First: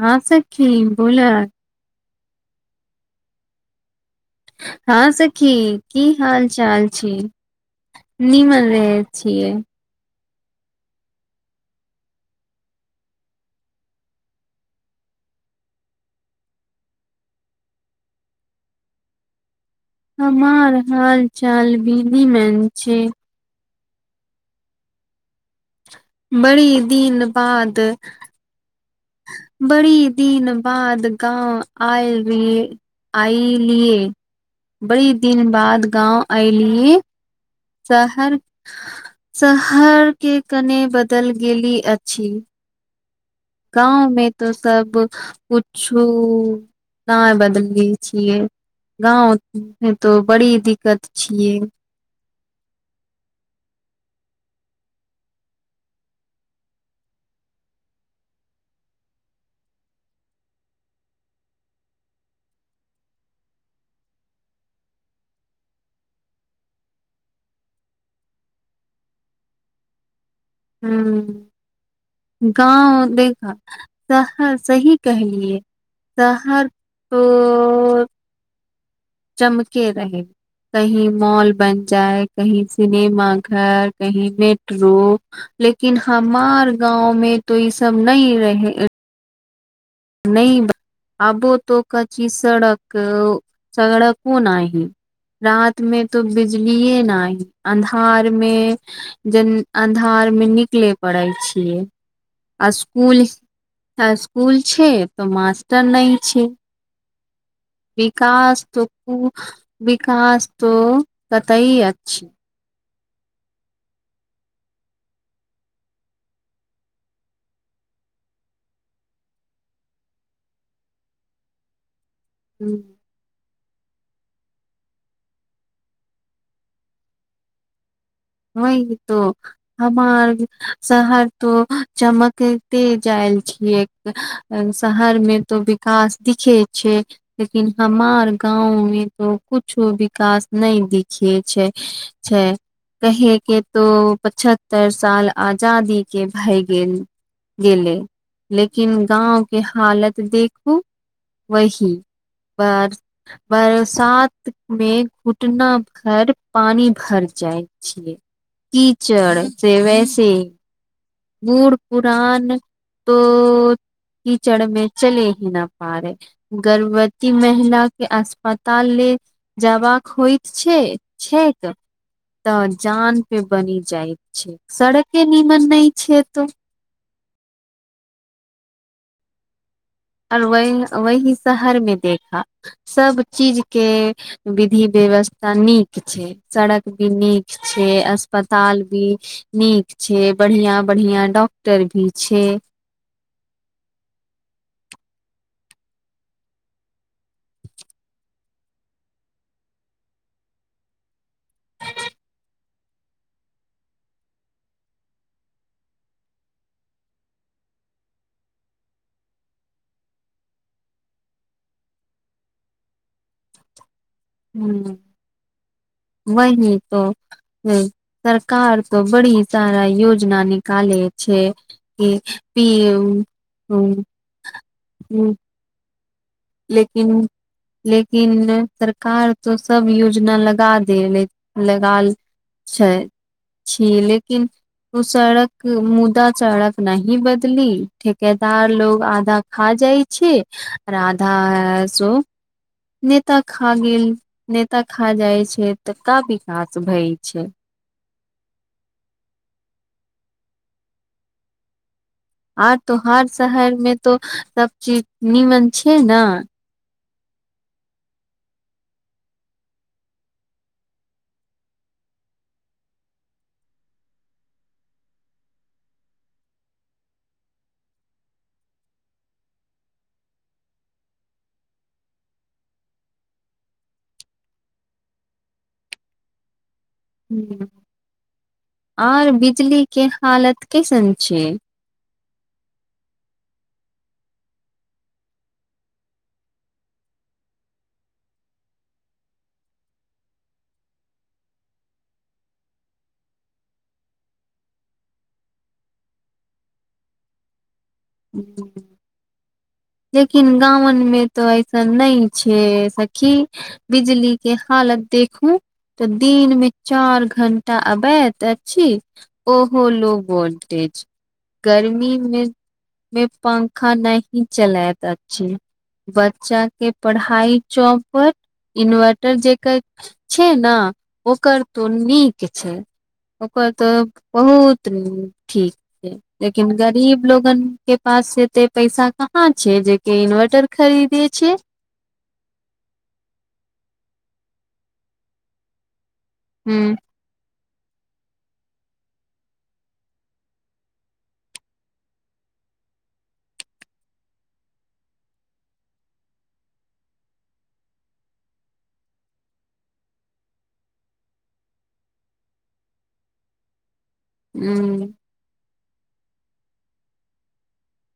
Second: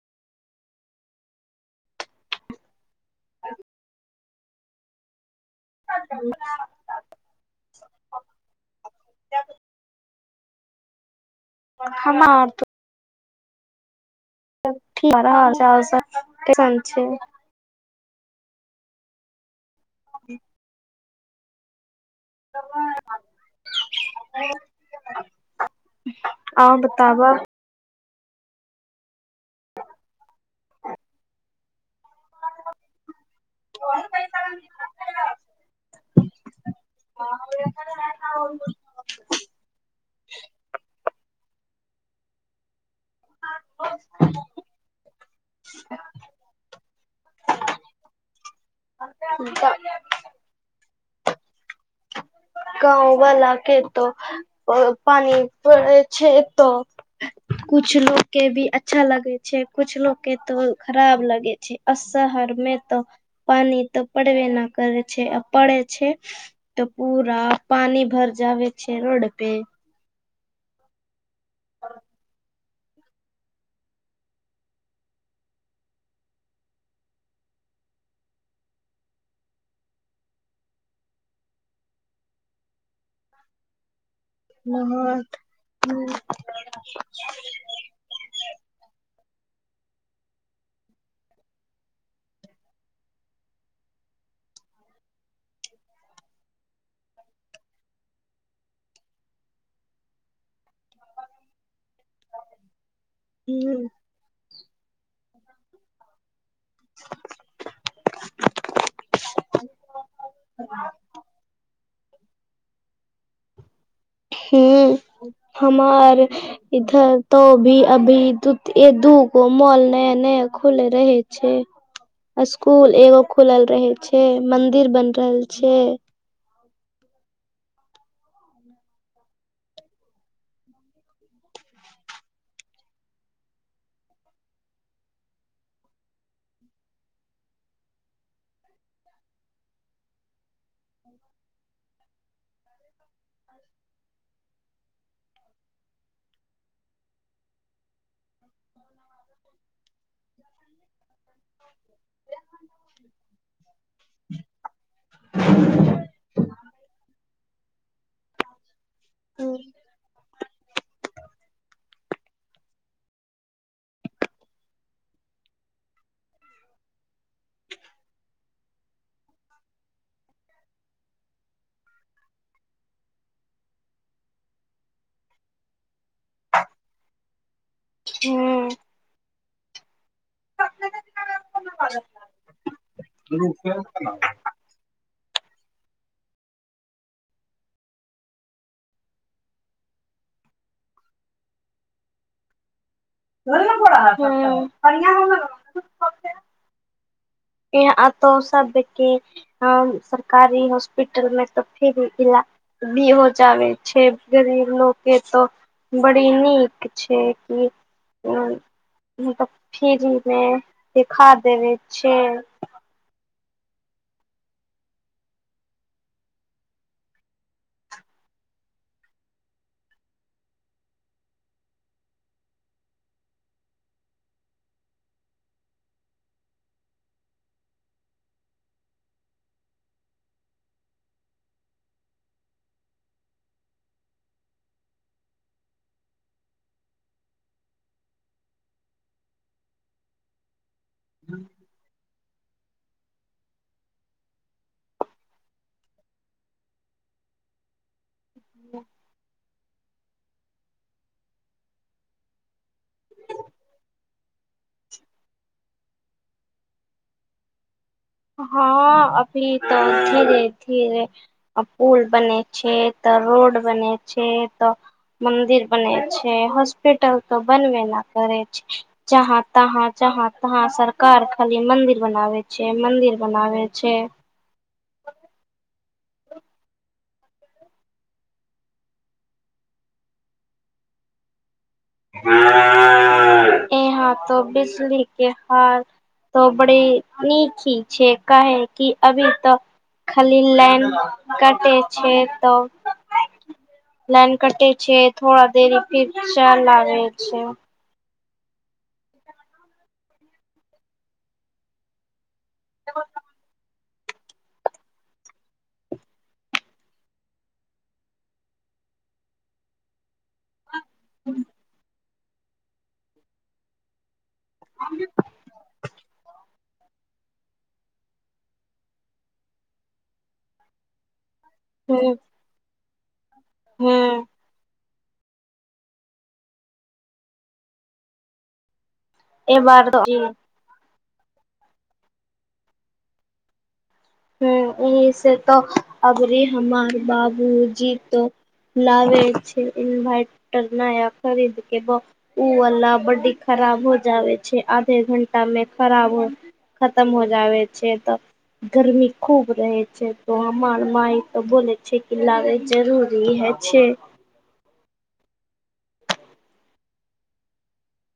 हँ सखी बोलअ हँ सखी की हाल चाल छै नीमन छियै हम आब तो [unintelligible] ठीक केसन छै हमार हाल चाल भी नीमन छै हमार [unintelligible] बड़ी दिन बाद बड़ी दिन बाद गाँव आइली आइलीयै बड़ी दिन बाद गाँव अयलिय शहर शहर के कनि बदल गेली अछि गाँंव में तो सब कुछु ना बदली छियै गाँवमे तो बड़ी दिक्कत छियै गाँव वला के त पानि परै छै त [inaudible] कुछ लोग के भी अच्छा लगे छै कुछ लोग के तो खराब लगे छै अ शहर मे तऽ पानि तऽ पड़व न करै छै आ पड़े छै तऽ पूरा पानी भर जाबे छै रोड पे हू गाँव मे ना त ह सही कहलियए शहर तो चमके रहे कही मॉल बन जाय कहीं सिनेमा घर कही मेट्रो लेकिन हमार गाँंव में तो ई सब नइ रह नइ आबो तोक कच्ची सड़क सड़कों न ह रात मे तो बिजलीए नाइ अन्धार मे जे अनहार में निकले पड़े छियै आ स्कूल हूँ स्कूल छै त मास्टर नइ छै [inaudible] विकास त कूल विकास तो कतैइ अछ हूँ हमार इधर तो भी अभी दु दूगो मॉल नये नये खुले रहे छै [inaudible] स्कूल एगो खुलल रहे छै मंदिर बनि रहल छै वहीं तो हमार शहर तो चमकते जायल छियै शहर मे तऽ विकास दिखे छै लेकिन हमार गाँव मे तो कुछो विकास नहि दिखे छै छै कहे के तो पछत्तर साल आजादी के भय गेल गेलै लेकिन गाँव के हालत देखू वही बरस बरसात में घुटना भर पानी भर जाय छै की चड़ से वैसे बूढ़ पुरान तो कीचड़ में चलै ही ना पा रहे गर्भवती महिला के अस्पताल लेल जबाक होइत छै छै तऽ तऽ जान पे बनि जाइत छै सड़के नीमन नहि छै एतो हुं आ और वहीं वही शहर मे देखा सब चीज के विधि व्यवस्था नीक छै सड़क भी नीक छै अस्पताल भी नीक छै बढ़िया बढ़िया डॉक्टर भी छै हुं एह अतो सबके हाँ सरकारी हॉस्पिटल में तऽ फ्री इलाज भीहो जाबे छै गरीब लोक तऽ बड़ी नीक छै कि मतलब फ्री मे देखा देबे छै हुं वही तो सरकार तऽ बड़ी सारा योजना निकाले छै ह भ ह ह लेकिन लेकिन सरकार तो सब योजना लगा देल लग छै छी लेकिन ओ सड़क मुदा सड़क नहीं बदली ठेकेदार लोग आधा खा जाई छै आधा सो नेता खा गेल नेता खा जाय छै ता विकास भय छै ह आर तोहार शहर मे तो सब चीज नीमन छै ने हँ अभी तऽ धीरे धीरे पुल बने छै तऽ रोड बने छै तऽ मन्दिर बने छै हॉस्पिटल तऽ बनबे नऽ करै छै जहाँ तहाँ जहाँ तहाँ सरकार खाली मन्दिर बनाबै छै मन्दिर बनाबै छै आर बिजली के हालत कैसन छै [inaudible] यहाँ तऽ बिजली के हाल तो बड़ी नीक ही छै कहे कि अभी तऽ खाली लाइन कटै छै तऽ लाइन कटे छै थड़ा देरी फिर चल लागे छै हुँ लेकिन गामन मे तो ऐसन नहि छै सखी बिजली के हालत देखू तऽ दिन मे चार घंटा आवैत अछि ओहो लोको वोट गर्मी मे मे पंखा नहि चलात अछि बच्चा के पढ़ाई चौपट इन्वर्टर जेकर छै ने ओकर तो हूँ नीक छै ओकर तऽ हूँ बहुत ठीक छै लेकिन गरीब लोगन के पास एते पैसा हँ ए छै बार जे तो क इन्वर्टर खरीदे छै ह इह से तो अभी ह हमार बाबूजी तो लागे छै इन्वर्टर नया खरीद के ब ओवला बड्डी खराब हो जावे छै आधे घंटा मे खराब हो खतम हो जाबे छै तऽ गरमी खूब रहै छै तऽ हमर माइ तऽ बोलै छै कि लागै जरूरी होइ छै हुँ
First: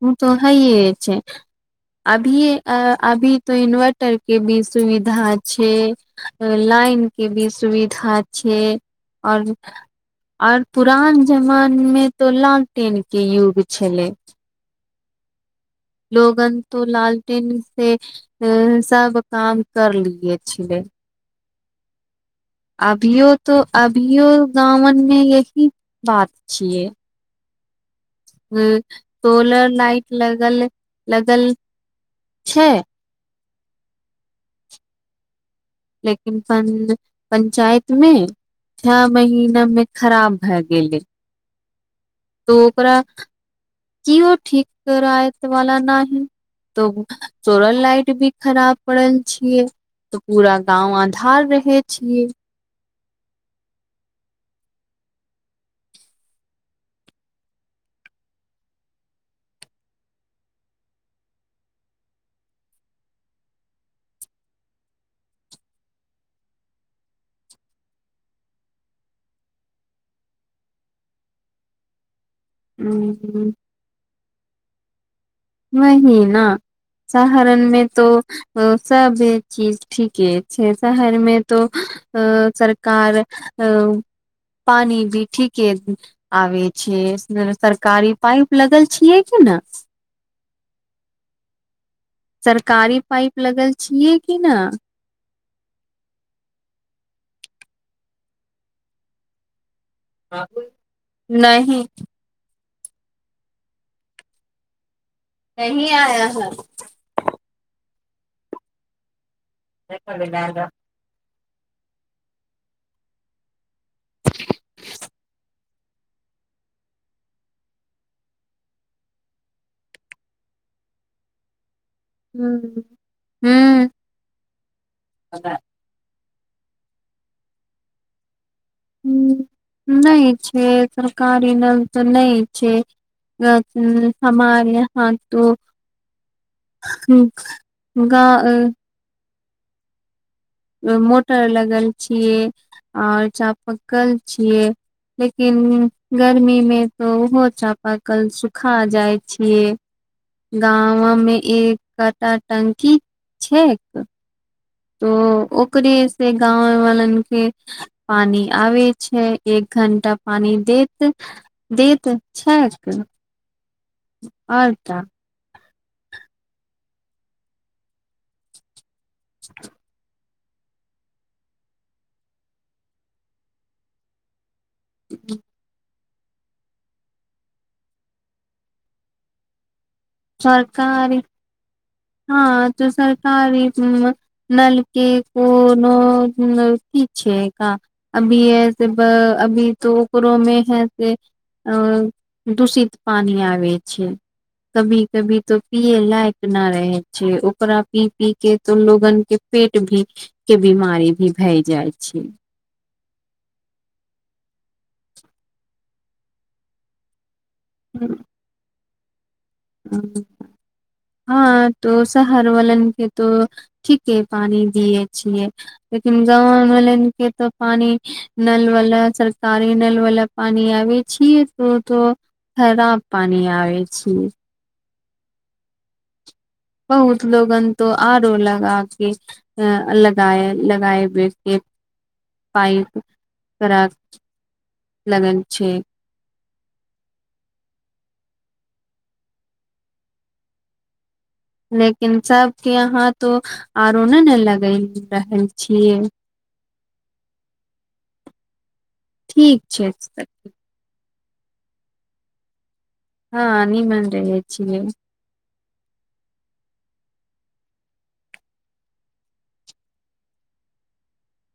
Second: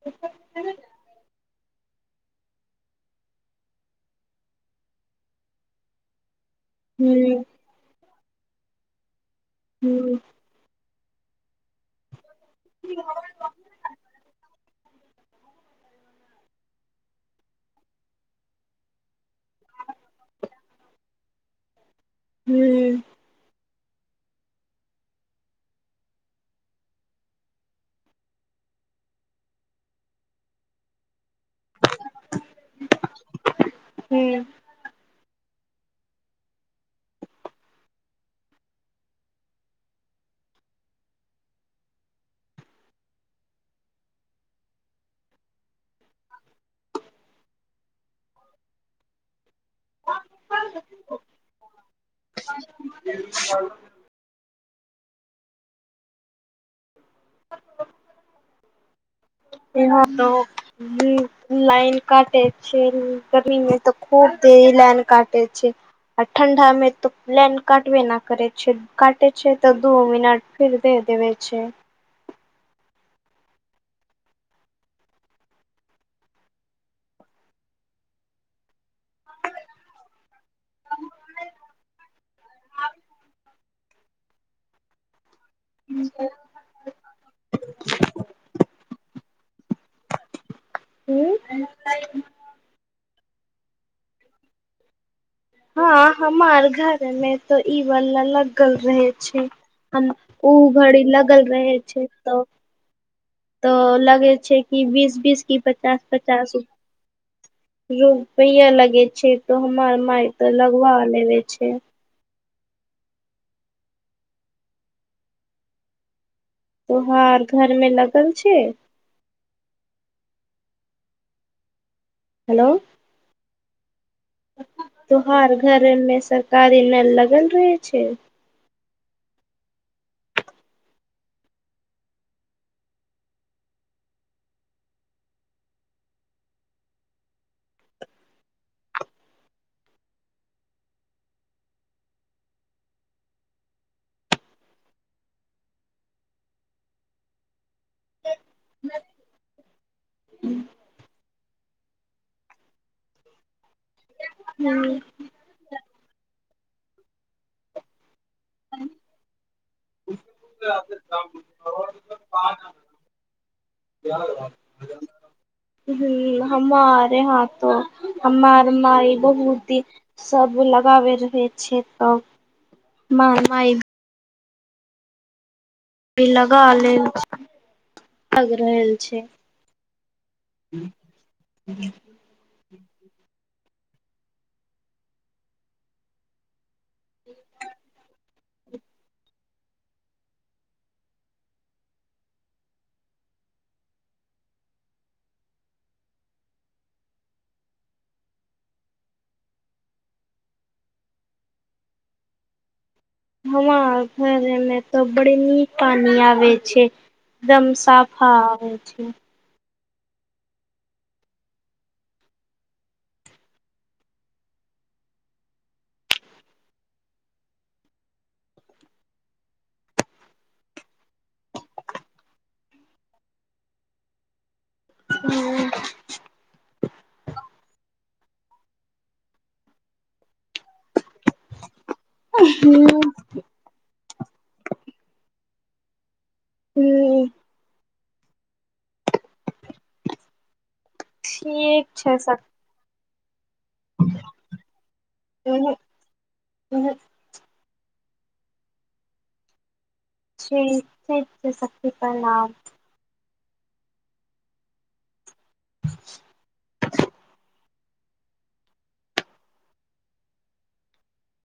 ह तऽ हइ छै अभी अभी तो इन्वर्टर के भी सुविधा छै लाइन हूँ के भी सुविधा छै और हूँ आओर पुरान जमान में तो लालटेन के युग छले लोगन तो लालटेन से सब काम कर लिये छलै हूँ अभियो तो अभियो गवनमे यही बात छियै अ सोलर लाइट लगल लगल छै हुँ लेकिन प पंचायत मे छह महीना में खराब भए गेले तो ओकरा कओ ठीक करा वाला न है तऽ सोरल लाइट भी खराब पड़ल छियै तऽ पूरा गाँंव आधार रहे छियै हुँ [unintelligible] [unintelligible] इहाँ त लाइन काटे छै गरीमे तऽ खूब देरी लाइन काटे छै आ ठंडा मे तऽ लाइन काटबे न करे छै काटे छै तऽ दू मिनट फिर दे देबे छै हुँ हुँ वही न सहरनमे तो ओ सब चीज ठीके छै शहरमे तो अ सरकार अ पानी भी ठीक के आबे छै सरकारी पाइप लगल छियै कि ने ह सरकारी पाइप लगल छियै कि ना हँ हमार घर मे तो ई वाला लगल रहे छै हम ओ घड़ी लगल रहे नहि छै तऽ तऽ लगे छै कि बीस बीस की नही पचास आया पचास है रु पय लगे छै तो हमर माय ते लगवा लेवे छै तोहार घर मे लगल छै हेलो ह हँ तो हर घर मे सरकारी नल लगल रहे छै ह नहि छै सरकारी नहि तऽ नहिई छै समान ह तू ह ग मोटर लगल छीयै आऔर चापकल छीयै लेकिन गर्मी में तो ओहो चापा कल सुखा जाय छियै गाँवमे एक कटा टंकी छैक हूँ ओ ओकरे से गाँव वालन के पानि आबे छै एक घंटा आ दैत दैत छैक आओर ता हमारे यहा तो हमार माई बहुत ही सब लगाबे रहे छै तब माय माय ह लगा लेल छै अलग रहल छै सरकारी [inaudible] हँ तऽ सरकारी नलके कोनो ठीक छै कह अभी ऐस अभी तो ओकरोमे है से दूषित पानि आबै छै कभी कभी तो पियए लायक ना रहै छै ओकरा पी पी के तो लोगन के पेट भी के बिमारी भी भय जाइ छै हम घरमे तऽ बड़ी नीक पानी आबे छै एकदम साफा आबै छै हू हँ तो शहर वालन के तो ठीके पानी दिये छियै लेकिन गाँव वालन के तऽ पानी नल वला सरकारी नल वला पानी आबे छियै त खराब पानि आबै छियै हू बहुत लोगन तो आरो लगा के अ लगए लगाबै के पाइप हूँ खराब लगल छै हूँ ठीक छै लेकिन स सबके यहाँ तो आरो नहि ने लग रहल छियै ह ठीक छै तऽ ठीक छै तऽ सखी प्रणाम हा नियमन रहै छियै [unintelligible]